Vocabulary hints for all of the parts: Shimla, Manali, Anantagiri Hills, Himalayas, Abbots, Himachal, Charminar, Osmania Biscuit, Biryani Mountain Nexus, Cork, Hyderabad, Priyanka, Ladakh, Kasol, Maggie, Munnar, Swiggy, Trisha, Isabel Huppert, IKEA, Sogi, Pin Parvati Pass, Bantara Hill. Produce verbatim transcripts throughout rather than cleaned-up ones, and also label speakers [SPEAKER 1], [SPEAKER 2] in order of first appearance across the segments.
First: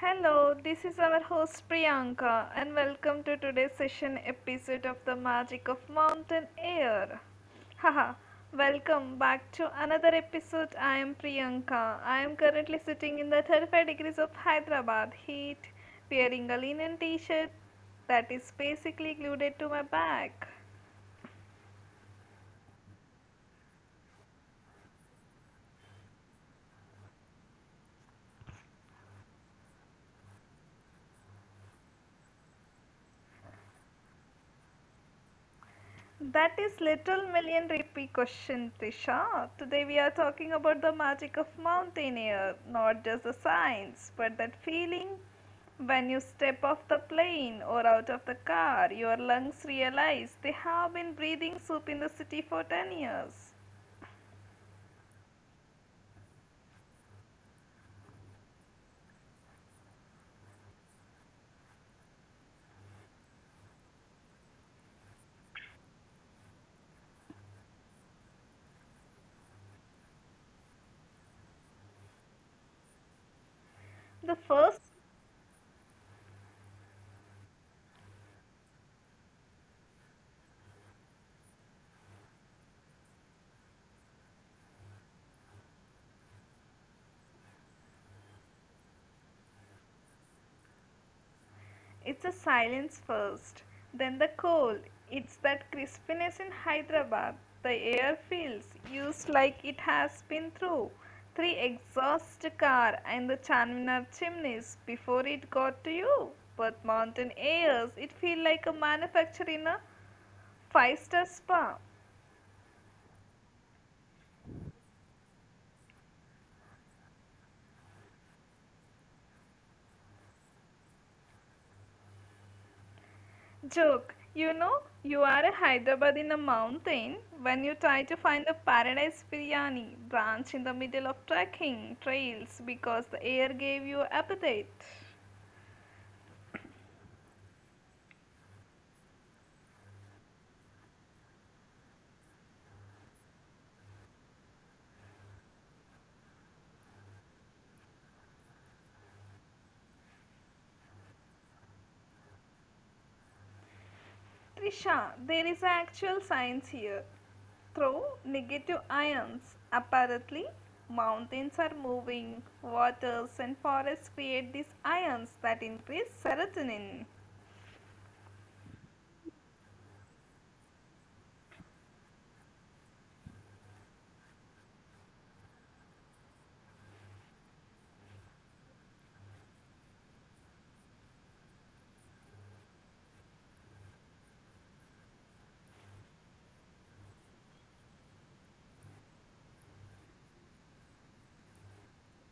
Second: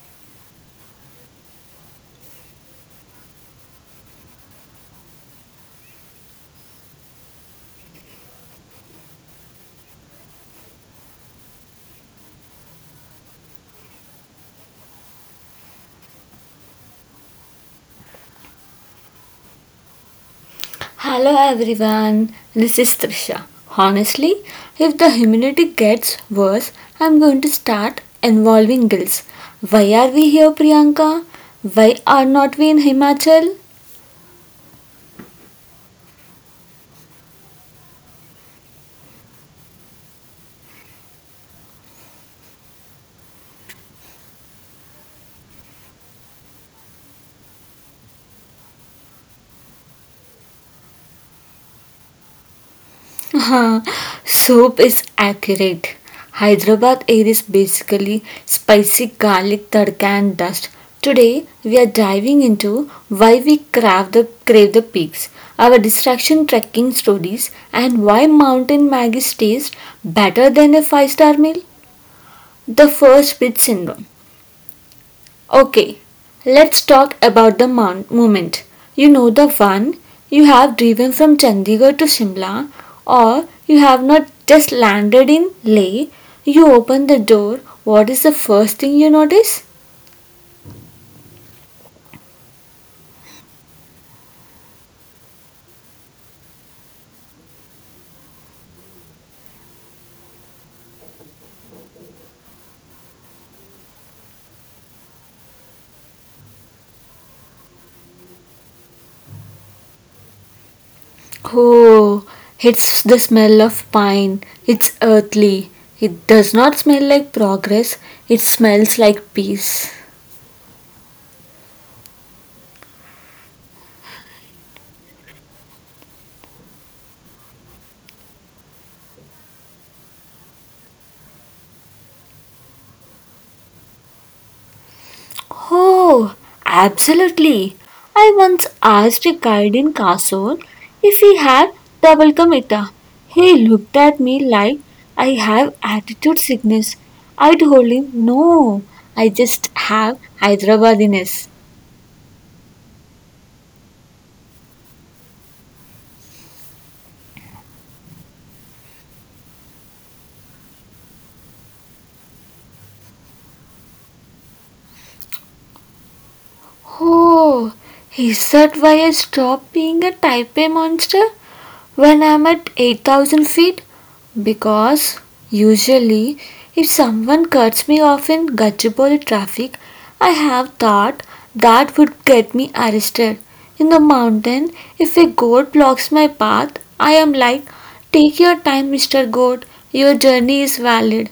[SPEAKER 1] Hello, this is our host Priyanka, and welcome to today's session episode of The Magic of Mountain Air. Haha, Welcome back to another episode. I am Priyanka. I am currently sitting in the thirty-five degrees of Hyderabad heat, wearing a linen t shirt that is basically glued to my back.
[SPEAKER 2] Hello everyone, this is Trisha. Honestly, if the humidity gets worse, I'm going to start involving girls. Why are we here, Priyanka? Why are not we in Himachal?
[SPEAKER 1] That is Little Million Rupee question, Tisha. Today we are talking about the magic of mountain air, not just the science, but that feeling when you step off the plane or out of the car, your lungs realize they have been breathing soup in the city for ten years.
[SPEAKER 2] Soup is accurate. Hyderabad air is basically spicy garlic tadka and dust. Today we are diving into why we crave the crave the peaks, our distraction trekking stories, and why mountain Maggie tastes better than a five-star meal. The first
[SPEAKER 1] The
[SPEAKER 2] bit
[SPEAKER 1] first
[SPEAKER 2] syndrome. Okay, let's talk about the mon- moment. You know the one. You have driven from Chandigarh to Shimla, or you have not just landed in Leh. You open the door. What is the first thing you notice?
[SPEAKER 1] it's a silence first, then the cold. It's that crispiness in Hyderabad. The air feels used like it has been through three exhaust car and the Charminar chimneys before it got to you. But mountain airs, it feel like a manufacturer in a five-star spa.
[SPEAKER 2] Oh, it's the smell of pine. It's earthly. It does not smell like progress. It smells like peace.
[SPEAKER 1] Joke, you know, you are a Hyderabad in a mountain when you try to find the paradise biryani branch in the middle of trekking trails because the air gave you appetite.
[SPEAKER 2] Oh, absolutely. I once asked a guide in Kasol if he had double kamita. He looked at me like I have attitude sickness. I told him, no, I just have Hyderabadiness.
[SPEAKER 1] Trisha, there is actual science here. Throw negative ions, apparently, mountains are moving, waters and forests create these ions that increase serotonin.
[SPEAKER 2] Oh, is that why I stopped being a type A monster when I'm at eight thousand feet? Because usually, if someone cuts me off in Gachibowli traffic, I have thought that would get me arrested. In the mountain, if a goat blocks my path, I am like, take your time, mister Goat, your journey is valid.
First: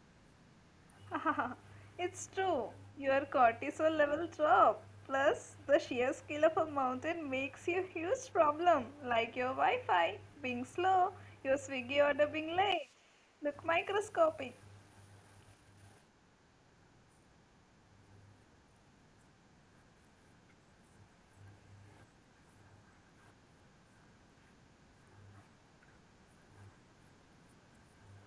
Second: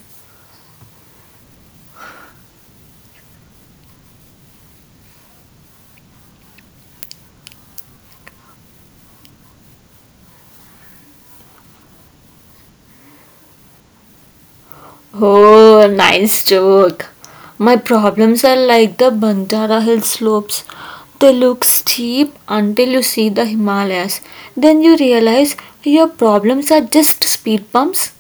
[SPEAKER 1] It's true. Your cortisol level drop. Plus, the sheer scale of a mountain makes you a huge problem, like your Wi-Fi being slow, your Swiggy order being late. Look microscopic.
[SPEAKER 2] Oh, nice joke. My problems are like the Bantara Hill slopes. They look steep until you see the Himalayas. Then you realize your problems are just speed bumps.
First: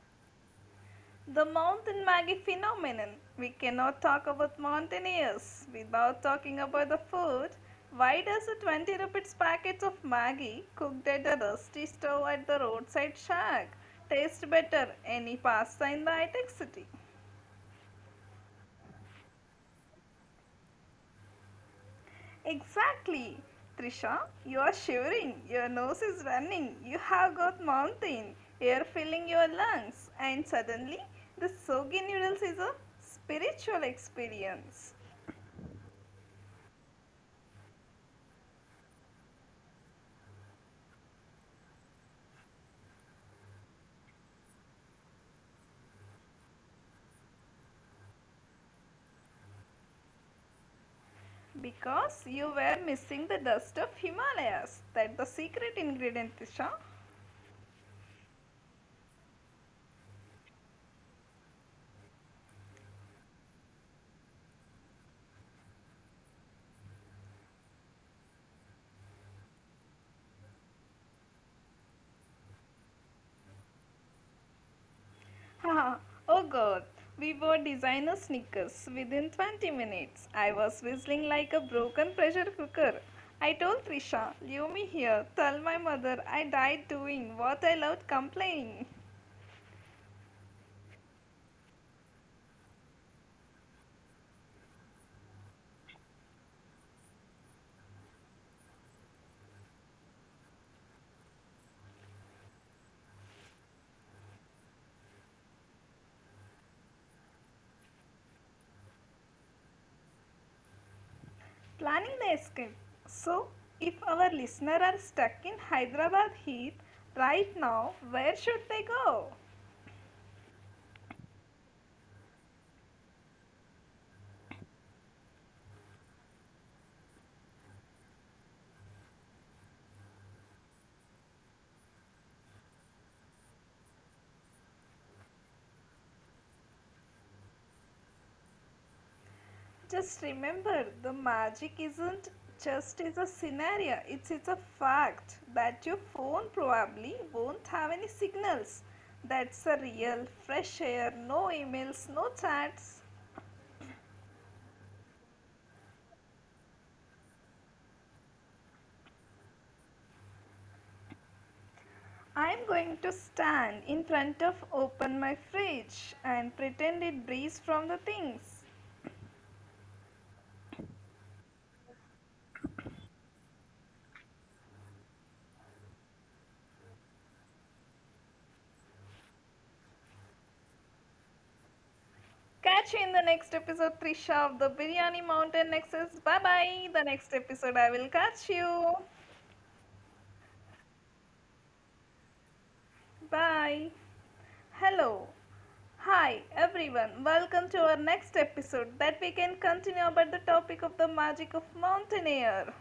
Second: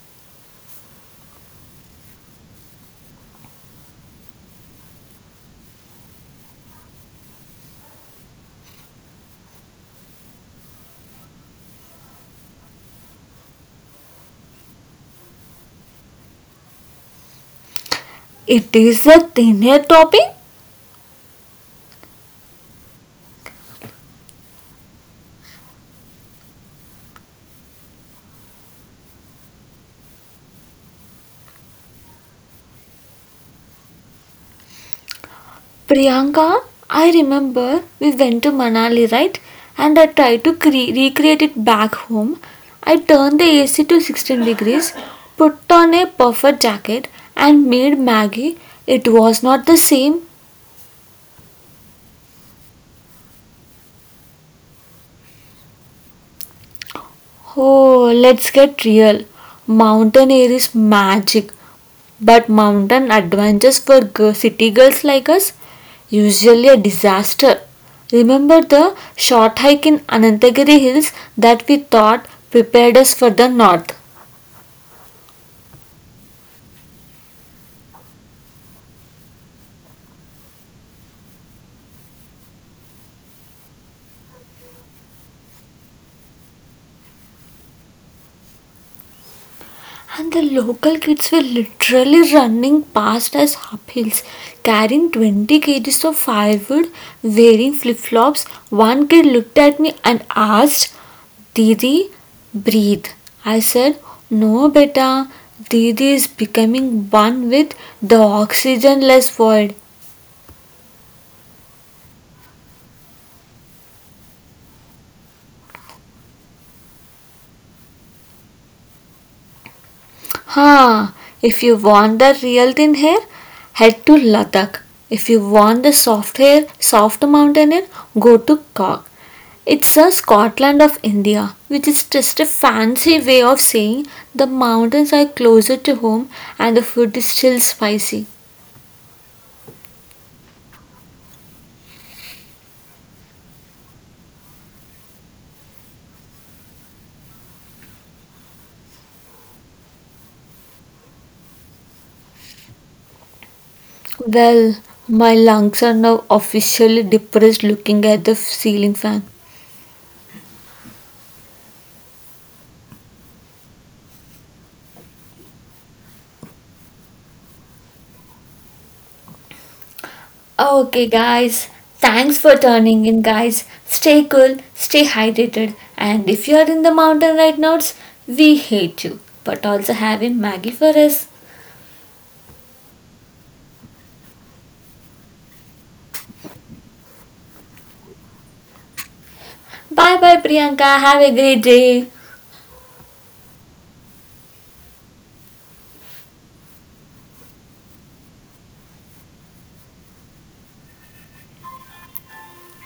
[SPEAKER 1] The mountain Maggie phenomenon. We cannot talk about mountaineers without talking about the food. Why does a twenty rupees packet of Maggie cooked at a rusty stove at the roadside shack taste better any pasta in the high-tech city?
[SPEAKER 2] It is a thin air topping.
[SPEAKER 1] Exactly. Trisha, you are shivering, your nose is running, you have got mountain air filling your lungs, and suddenly the Sogi noodles is a spiritual experience
[SPEAKER 2] Priyanka, I remember we went to Manali, right? And I tried to cre- recreate it back home. I turned the A C to sixteen degrees, put on a puffer jacket, and made Maggie. It was not the same.
[SPEAKER 1] because you were missing the dust of Himalayas. That the secret ingredient, Trisha.
[SPEAKER 2] Oh, let's get real. Mountain air is magic, but mountain adventures for g- city girls like us usually a disaster. Remember the short hike in Anantagiri Hills that we thought prepared us for the north?
[SPEAKER 1] Haha, oh god, we wore designer sneakers within twenty minutes. I was whistling like a broken pressure cooker. I told Trisha, leave me here, tell my mother I died doing what I loved complaining.
[SPEAKER 2] And the local kids were literally running past us uphills, carrying twenty kgs of firewood, wearing flip flops. One kid looked at me and asked, Didi, breathe. I said, no, beta, Didi is becoming one with the oxygenless world.
[SPEAKER 1] Planning the escape. So, if our listeners are stuck in Hyderabad heat right now, where should they go?
[SPEAKER 2] Huh, if you want the real thin hair, head to Ladakh. If you want the soft hair, soft mountain air, go to Cork. It's a Scotland of India, which is just a fancy way of saying the mountains are closer to home and the food is still spicy.
[SPEAKER 1] Just remember, the magic isn't just is a scenario, it's, it's a fact that your phone probably won't have any signals. That's a real fresh air, no emails, no chats.
[SPEAKER 2] Well, my lungs are now officially depressed looking at the ceiling fan.
[SPEAKER 1] I'm going to stand in front of open my fridge and pretend it breathes from the things.
[SPEAKER 2] Okay, guys, thanks for turning in, guys. Stay cool, stay hydrated, and if you are in the mountain right now, it's- we hate you, but also having Maggie for us.
[SPEAKER 1] Catch you in the next episode, Trisha of the Biryani Mountain Nexus. Bye bye. The next episode, I will catch you.
[SPEAKER 2] Bye bye, Priyanka. Have a great day.
[SPEAKER 1] Bye. Hello. Hi everyone. Welcome to our next episode that we can continue about the topic of the magic of mountain air.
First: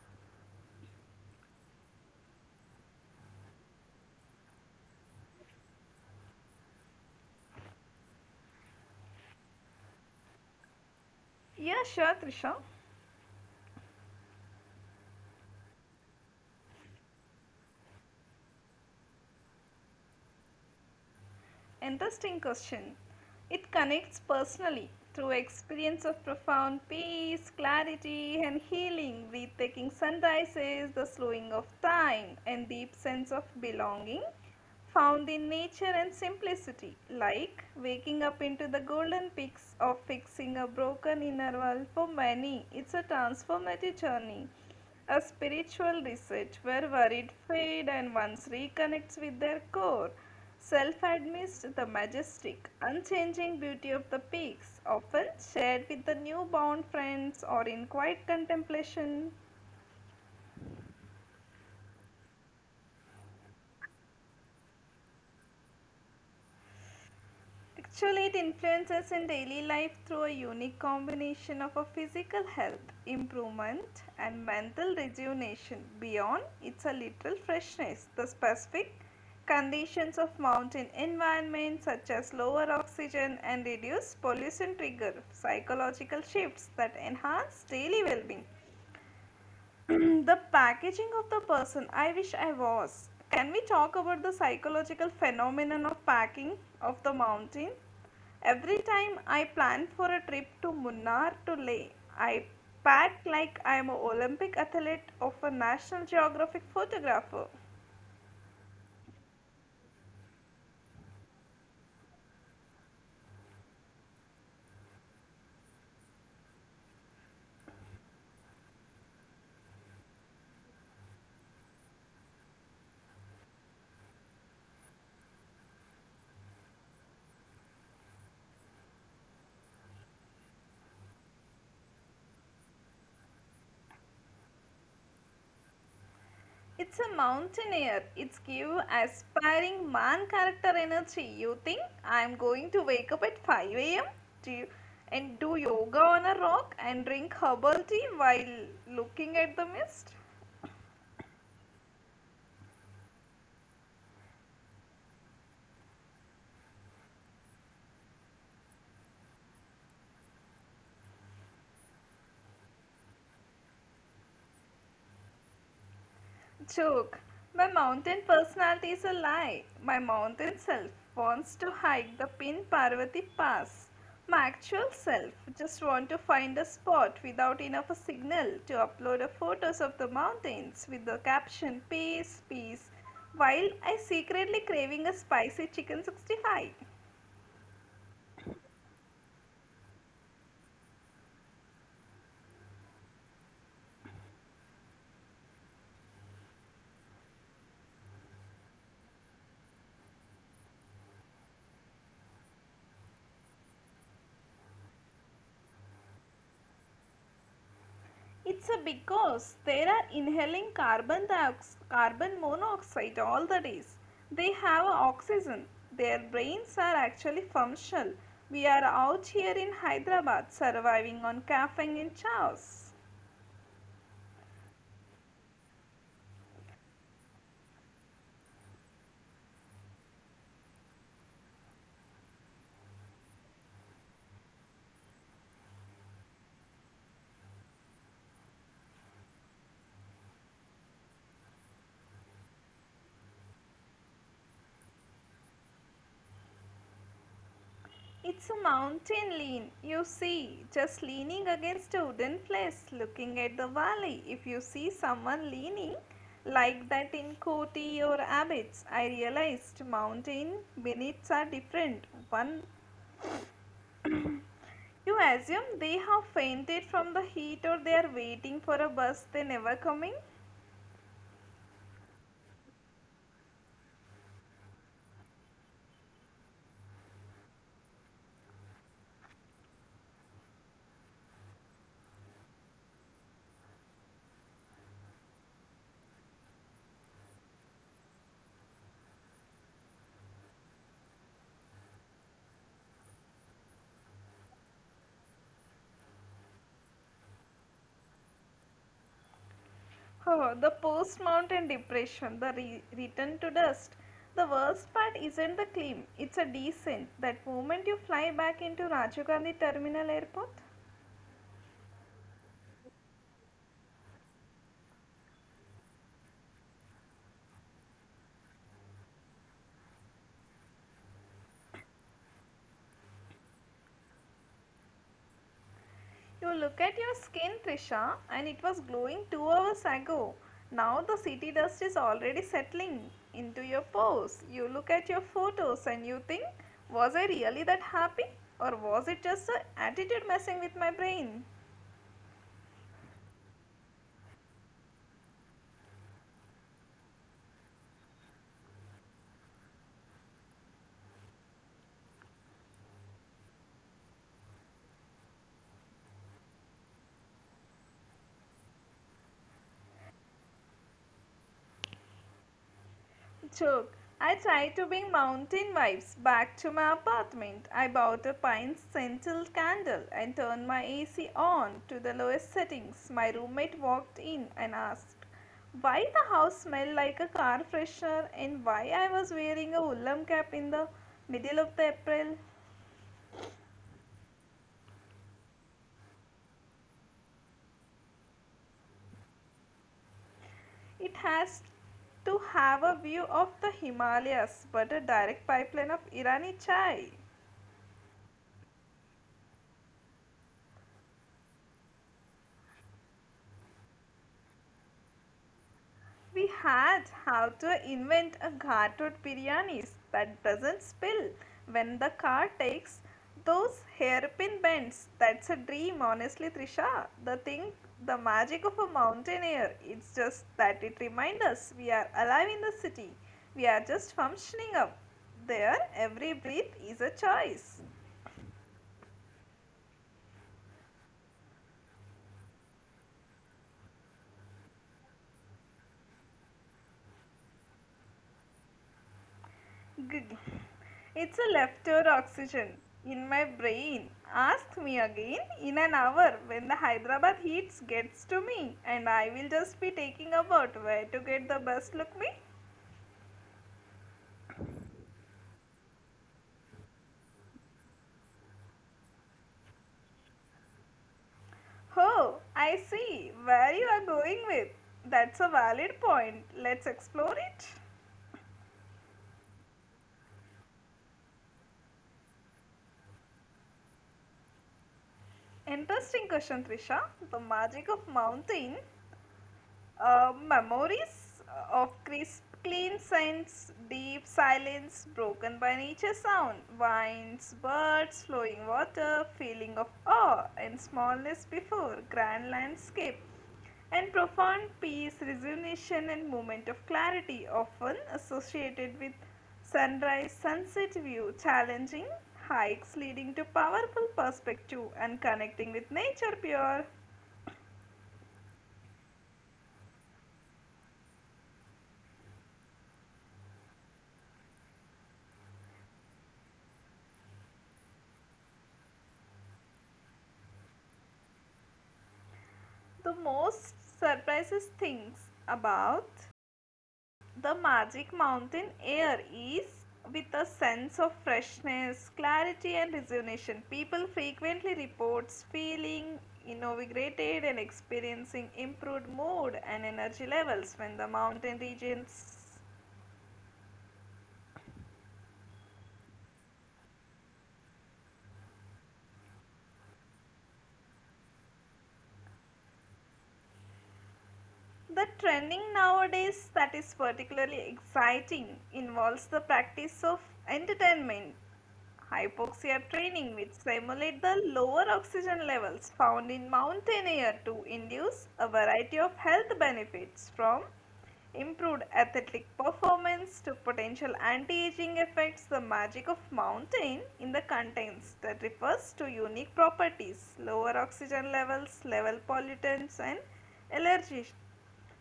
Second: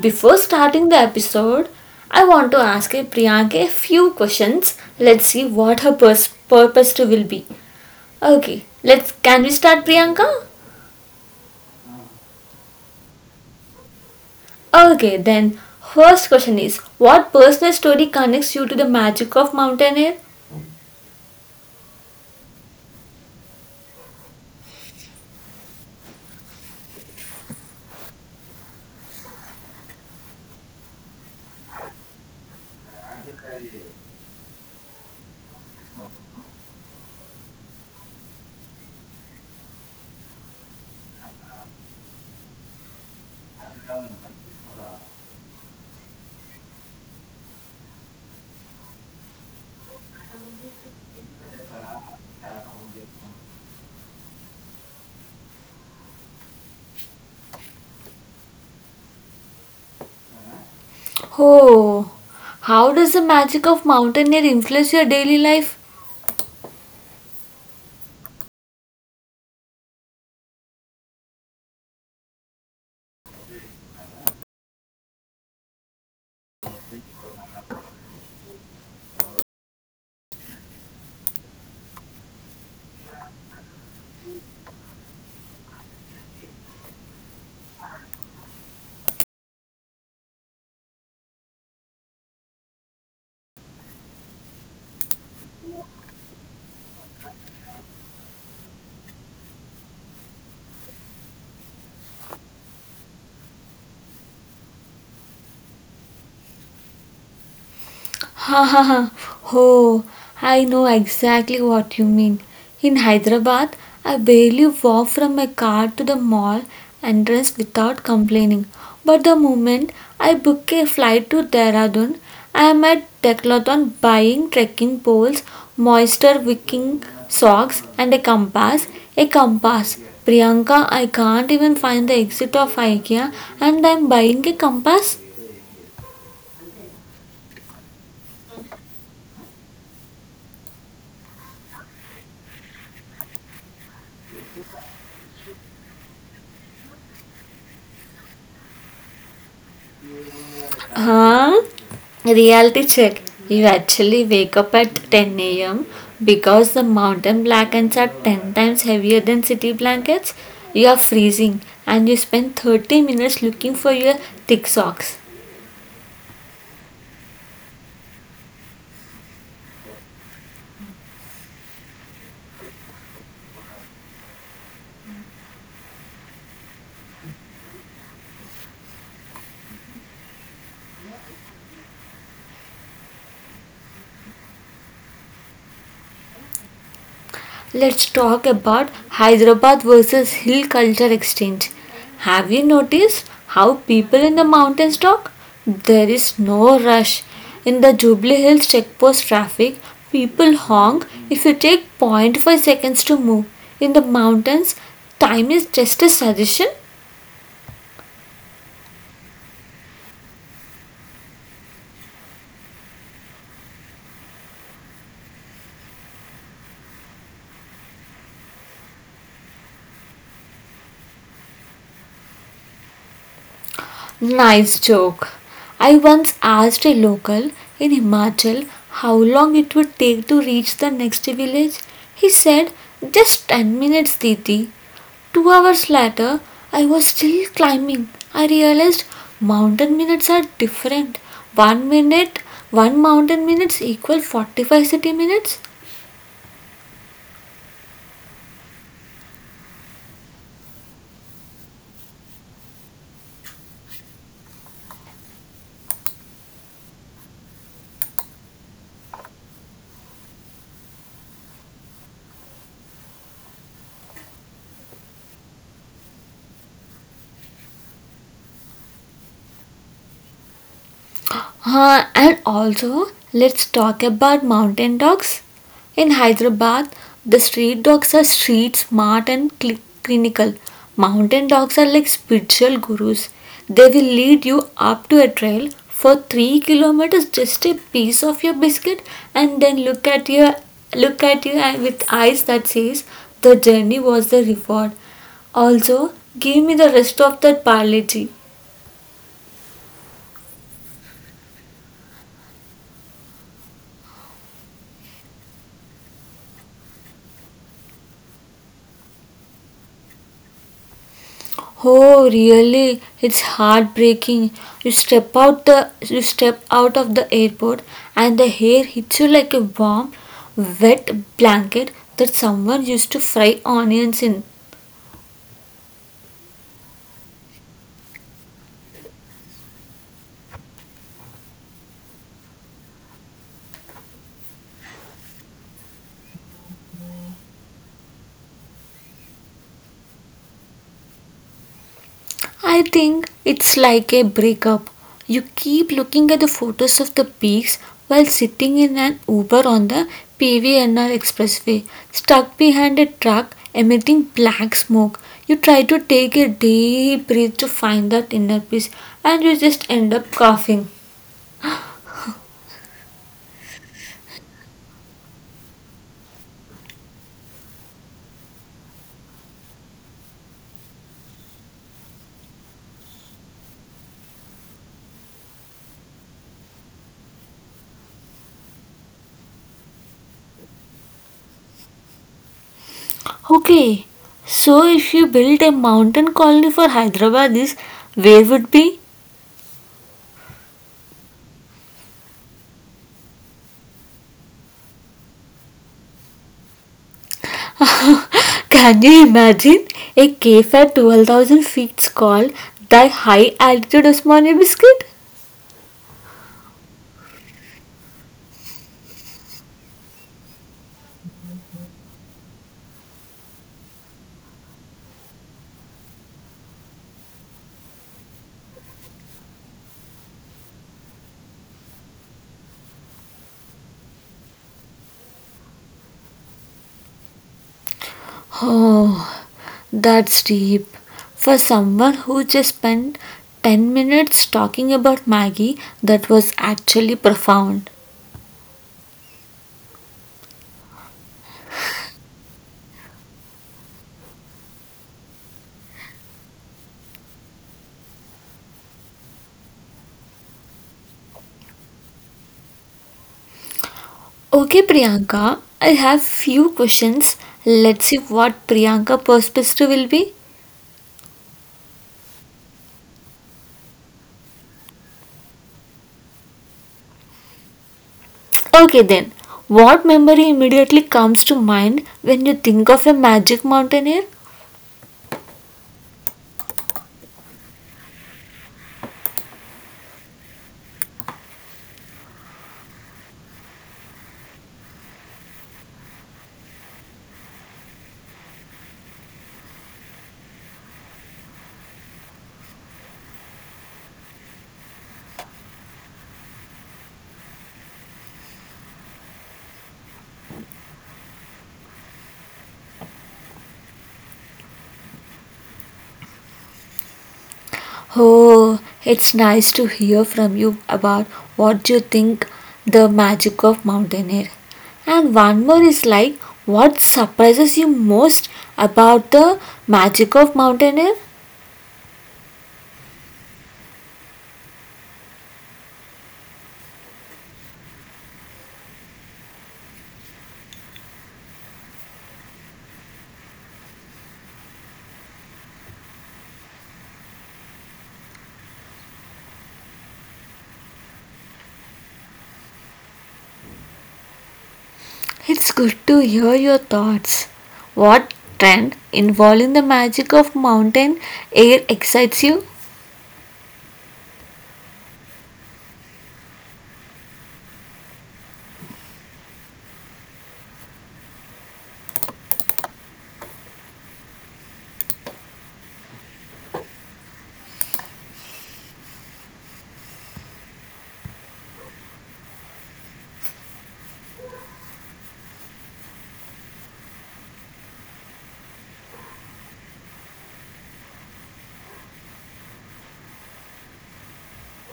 [SPEAKER 2] Before starting the episode, I want to ask a Priyanka a few questions. Let's see what her pers- purpose to will be. Okay, let's can we start Priyanka?
[SPEAKER 1] Yeah, sure, Trisha.
[SPEAKER 2] Okay, then first question is, what personal story connects you to the magic of mountain air?
[SPEAKER 1] Interesting question. It connects personally through experience of profound peace, clarity, and healing, with taking sunrises, the slowing of time, and deep sense of belonging found in nature and simplicity, like waking up into the golden peaks of fixing a broken inner world. For many, it's a transformative journey, a spiritual reset where worried fade and once reconnects with their core. Self amidst the majestic, unchanging beauty of the peaks, often shared with the newborn friends or in quiet contemplation.
[SPEAKER 2] Oh, how does the magic of mountaineer influence your daily life?
[SPEAKER 1] Actually, it influences in daily life through a unique combination of a physical health improvement and mental rejuvenation beyond its a literal freshness. The specific conditions of mountain environment such as lower oxygen and reduced pollution trigger psychological shifts that enhance daily well-being. The packaging of the person I wish I was. Can we talk about the psychological phenomenon of packing of the mountain? Every time I plan for a trip to Munnar to Leh, I pack like I am an Olympic athlete of a National Geographic photographer.
[SPEAKER 2] Ha ha ha. Oh, I know exactly what you mean. In Hyderabad, I barely walk from my car to the mall entrance without complaining. But the moment I book a flight to Dehradun, I am at Decathlon buying trekking poles, moisture wicking socks, and a compass. A compass. Priyanka, I can't even find the exit of IKEA, and I'm buying a compass.
[SPEAKER 1] It's a mountaineer. It's give aspiring man character energy. You think I'm going to wake up at five a m. Do you, and do yoga on a rock and drink herbal tea while looking at the mist?
[SPEAKER 2] Huh? Reality check. You actually wake up at ten a m because the mountain blankets are ten times heavier than city blankets. You are freezing and you spend thirty minutes looking for your thick socks.
[SPEAKER 1] Joke. My mountain personality is a lie. My mountain self wants to hike the Pin Parvati Pass. My actual self just want to find a spot without enough a signal to upload a photos of the mountains with the caption peace peace while I secretly craving a spicy chicken sixty-five.
[SPEAKER 2] Let's talk about Hyderabad versus Hill Culture Exchange. Have you noticed how people in the mountains talk? There is no rush. In the Jubilee Hills checkpost traffic, people honk if you take zero point five seconds to move. In the mountains, time is just a suggestion.
[SPEAKER 1] It's a because they are inhaling carbon dioxide, carbon monoxide all the days. They have oxygen. Their brains are actually functional. We are out here in Hyderabad surviving on caffeine and chaos.
[SPEAKER 2] Nice joke. I once asked a local in Himachal how long it would take to reach the next village. He said, just ten minutes, Didi. Two hours later, I was still climbing. I realized mountain minutes are different. One minute, one mountain minutes equal forty-five city minutes.
[SPEAKER 1] It's a mountain lean, you see, just leaning against a wooden place, looking at the valley. If you see someone leaning like that in Koti or Abbots, I realized mountain minutes are different. One, you assume they have fainted from the heat or they are waiting for a bus they never coming?
[SPEAKER 2] Uh, and also, let's talk about mountain dogs. In Hyderabad, the street dogs are street smart and cli- clinical. Mountain dogs are like spiritual gurus. They will lead you up to a trail for three kilometers just a piece of your biscuit and then look at you look at you and with eyes that says the journey was the reward. Also, give me the rest of that parley.
[SPEAKER 1] Oh, the post mountain depression, the re- return to dust. The worst part isn't the climb, it's a descent. That moment you fly back into Rajiv Gandhi Terminal Airport.
[SPEAKER 2] Oh, really? It's heartbreaking. You step out the you step out of the airport and the hair hits you like a warm, wet blanket that someone used to fry onions in.
[SPEAKER 1] You look at your skin, Trisha, and it was glowing two hours ago. Now the city dust is already settling into your pores. You look at your photos and you think, was I really that happy? Or was it just a attitude messing with my brain?
[SPEAKER 2] I think it's like a breakup. You keep looking at the photos of the peaks while sitting in an Uber on the P V N R expressway, stuck behind a truck emitting black smoke. You try to take a deep breath to find that inner peace, and you just end up coughing.
[SPEAKER 1] Joke. I tried to bring mountain vibes back to my apartment. I bought a pine scented candle and turned my A C on to the lowest settings. My roommate walked in and asked why the house smelled like a car freshener and why I was wearing a woolen cap in the middle of the April.
[SPEAKER 2] Okay, so if you built a mountain colony for Hyderabad, this where would be?
[SPEAKER 1] It has to have a view of the Himalayas but a direct pipeline of Irani chai.
[SPEAKER 2] Can you imagine a cave at twelve thousand feet called the High Altitude Osmania Biscuit?
[SPEAKER 1] We had how to invent a ghatut biryanis that doesn't spill when the car takes those hairpin bends. That's a dream, honestly, Trisha. The thing, the magic of a mountain air. It's just that it reminds us we are alive in the city. We are just functioning up there. Every breath is a choice.
[SPEAKER 2] Oh, that's deep. For someone who just spent ten minutes talking about Maggie, that was actually profound.
[SPEAKER 1] Gug. It's a leftover oxygen in my brain. Ask me again in an hour when the Hyderabad heat gets to me, and I will just be taking about where to get the best look me.
[SPEAKER 2] Okay, Priyanka, I have few questions. Let's see what Priyanka perspective will be.
[SPEAKER 1] Oh, I see where you are going with. That's a valid point. Let's explore it.
[SPEAKER 2] Okay then, what memory immediately comes to mind when you think of a magic mountaineer?
[SPEAKER 1] Interesting question, Trisha. The magic of mountain. Uh, memories of crisp, clean scents, deep silence broken by nature sound, winds, birds, flowing water, feeling of awe and smallness before, grand landscape, and profound peace, resignation, and moment of clarity, often associated with sunrise, sunset view, challenging hikes leading to powerful perspective and connecting with nature pure.
[SPEAKER 2] Oh, it's nice to hear from you about what you think the magic of mountain air. And one more is like, what surprises you most about the magic of mountain air?
[SPEAKER 1] The most surprises things about the Magic Mountain air is with a sense of freshness, clarity and rejuvenation. People frequently reports feeling invigorated and experiencing improved mood and energy levels when the mountain regions.
[SPEAKER 2] It's good to hear your thoughts. What trend involving the magic of mountain air excites you?
[SPEAKER 1] The trending nowadays that is particularly exciting involves the practice of entertainment hypoxia training which simulate the lower oxygen levels found in mountain air to induce a variety of health benefits from improved athletic performance to potential anti-aging effects. The magic of mountain in the contents that refers to unique properties lower oxygen levels level pollutants and allergies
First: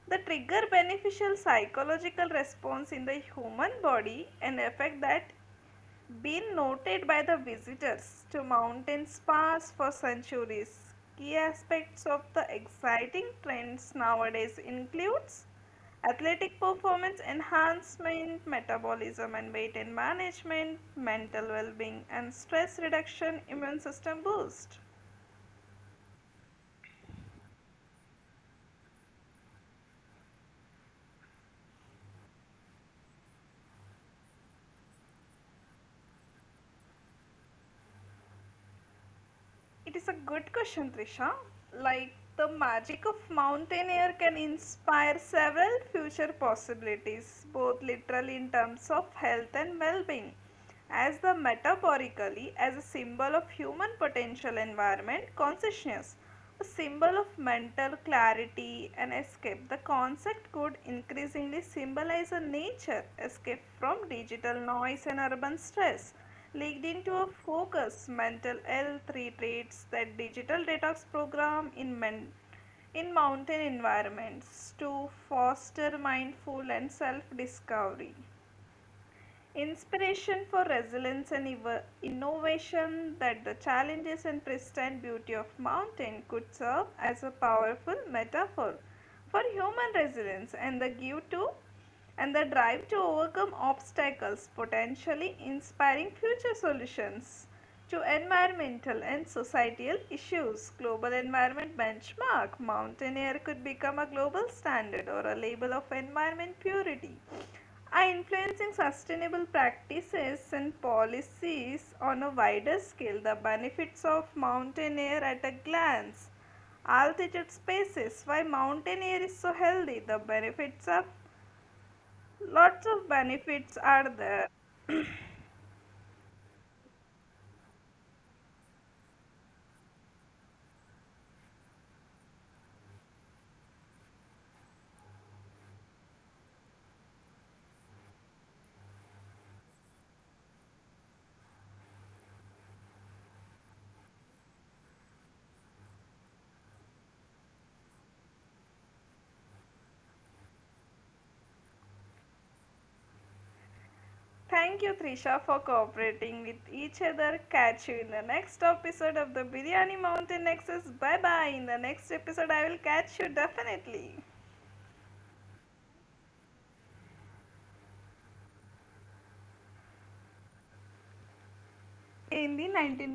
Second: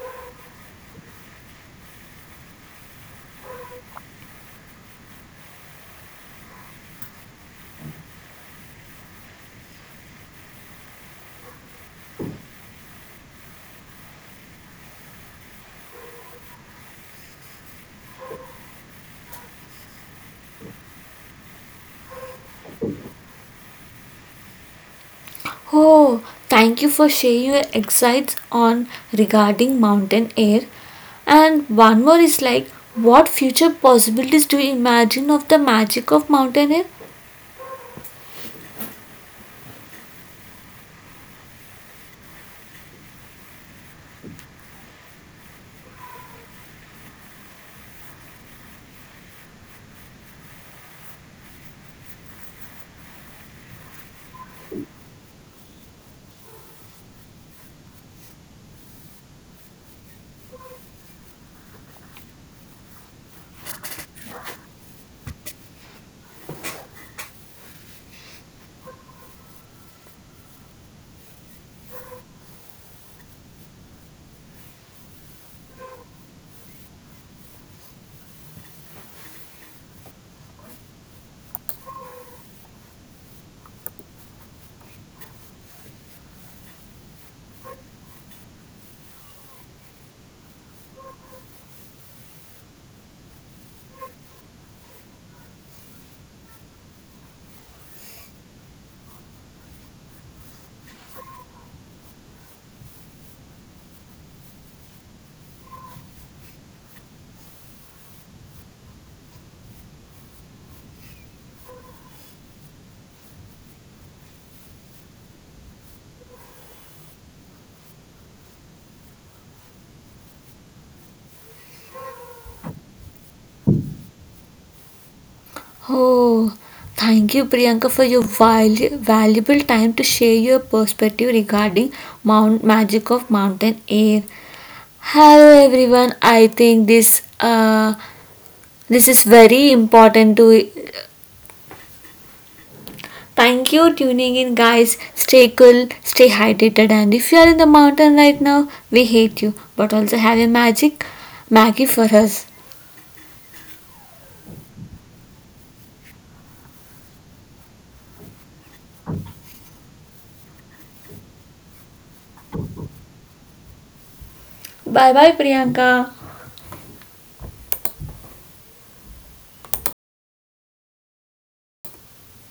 [SPEAKER 1] the trigger beneficial psychological response in the human body, an effect that been noted by the visitors to mountain spas for centuries. Key aspects of the exciting trends nowadays includes athletic performance enhancement, metabolism and weight and management, mental well-being and stress reduction, immune system boost.
[SPEAKER 2] Oh, thank you for sharing your insights on regarding mountain air. And one more is like, what future possibilities do you imagine of the magic of mountain air?
[SPEAKER 1] It is a good question, Trisha. Like the magic of mountain air can inspire several future possibilities, both literally in terms of health and well-being, as the metaphorically as a symbol of human potential environment consciousness, a symbol of mental clarity and escape. The concept could increasingly symbolize a nature escape from digital noise and urban stress, leading to a focus mental health retreats that digital detox program in men in mountain environments to foster mindful and self discovery. Inspiration for resilience and evo- innovation that the challenges and pristine beauty of mountain could serve as a powerful metaphor for human resilience and the give to and the drive to overcome obstacles, potentially inspiring future solutions to environmental and societal issues. Global Environment Benchmark Mountain air could become a global standard or a label of environment purity. Are influencing sustainable practices and policies on a wider scale. The benefits of mountain air at a glance. Altitude spaces. Why mountain air is so healthy. The benefits are lots of benefits are there.
[SPEAKER 2] Oh, thank you, Priyanka, for your valu- valuable time to share your perspective regarding mount magic of mountain air. Hello, everyone. I think this uh, this is very important to. Thank you tuning in, guys. Stay cool, stay hydrated, and if you are in the mountain right now, we hate you, but also have a magic Maggie for us.
[SPEAKER 1] Thank you, Trisha, for cooperating with each other. Catch you in the next episode of the Biryani Mountain Nexus. Bye bye. In the next episode, I will catch you definitely.
[SPEAKER 2] Bye bye, Priyanka.
[SPEAKER 1] In the nineteen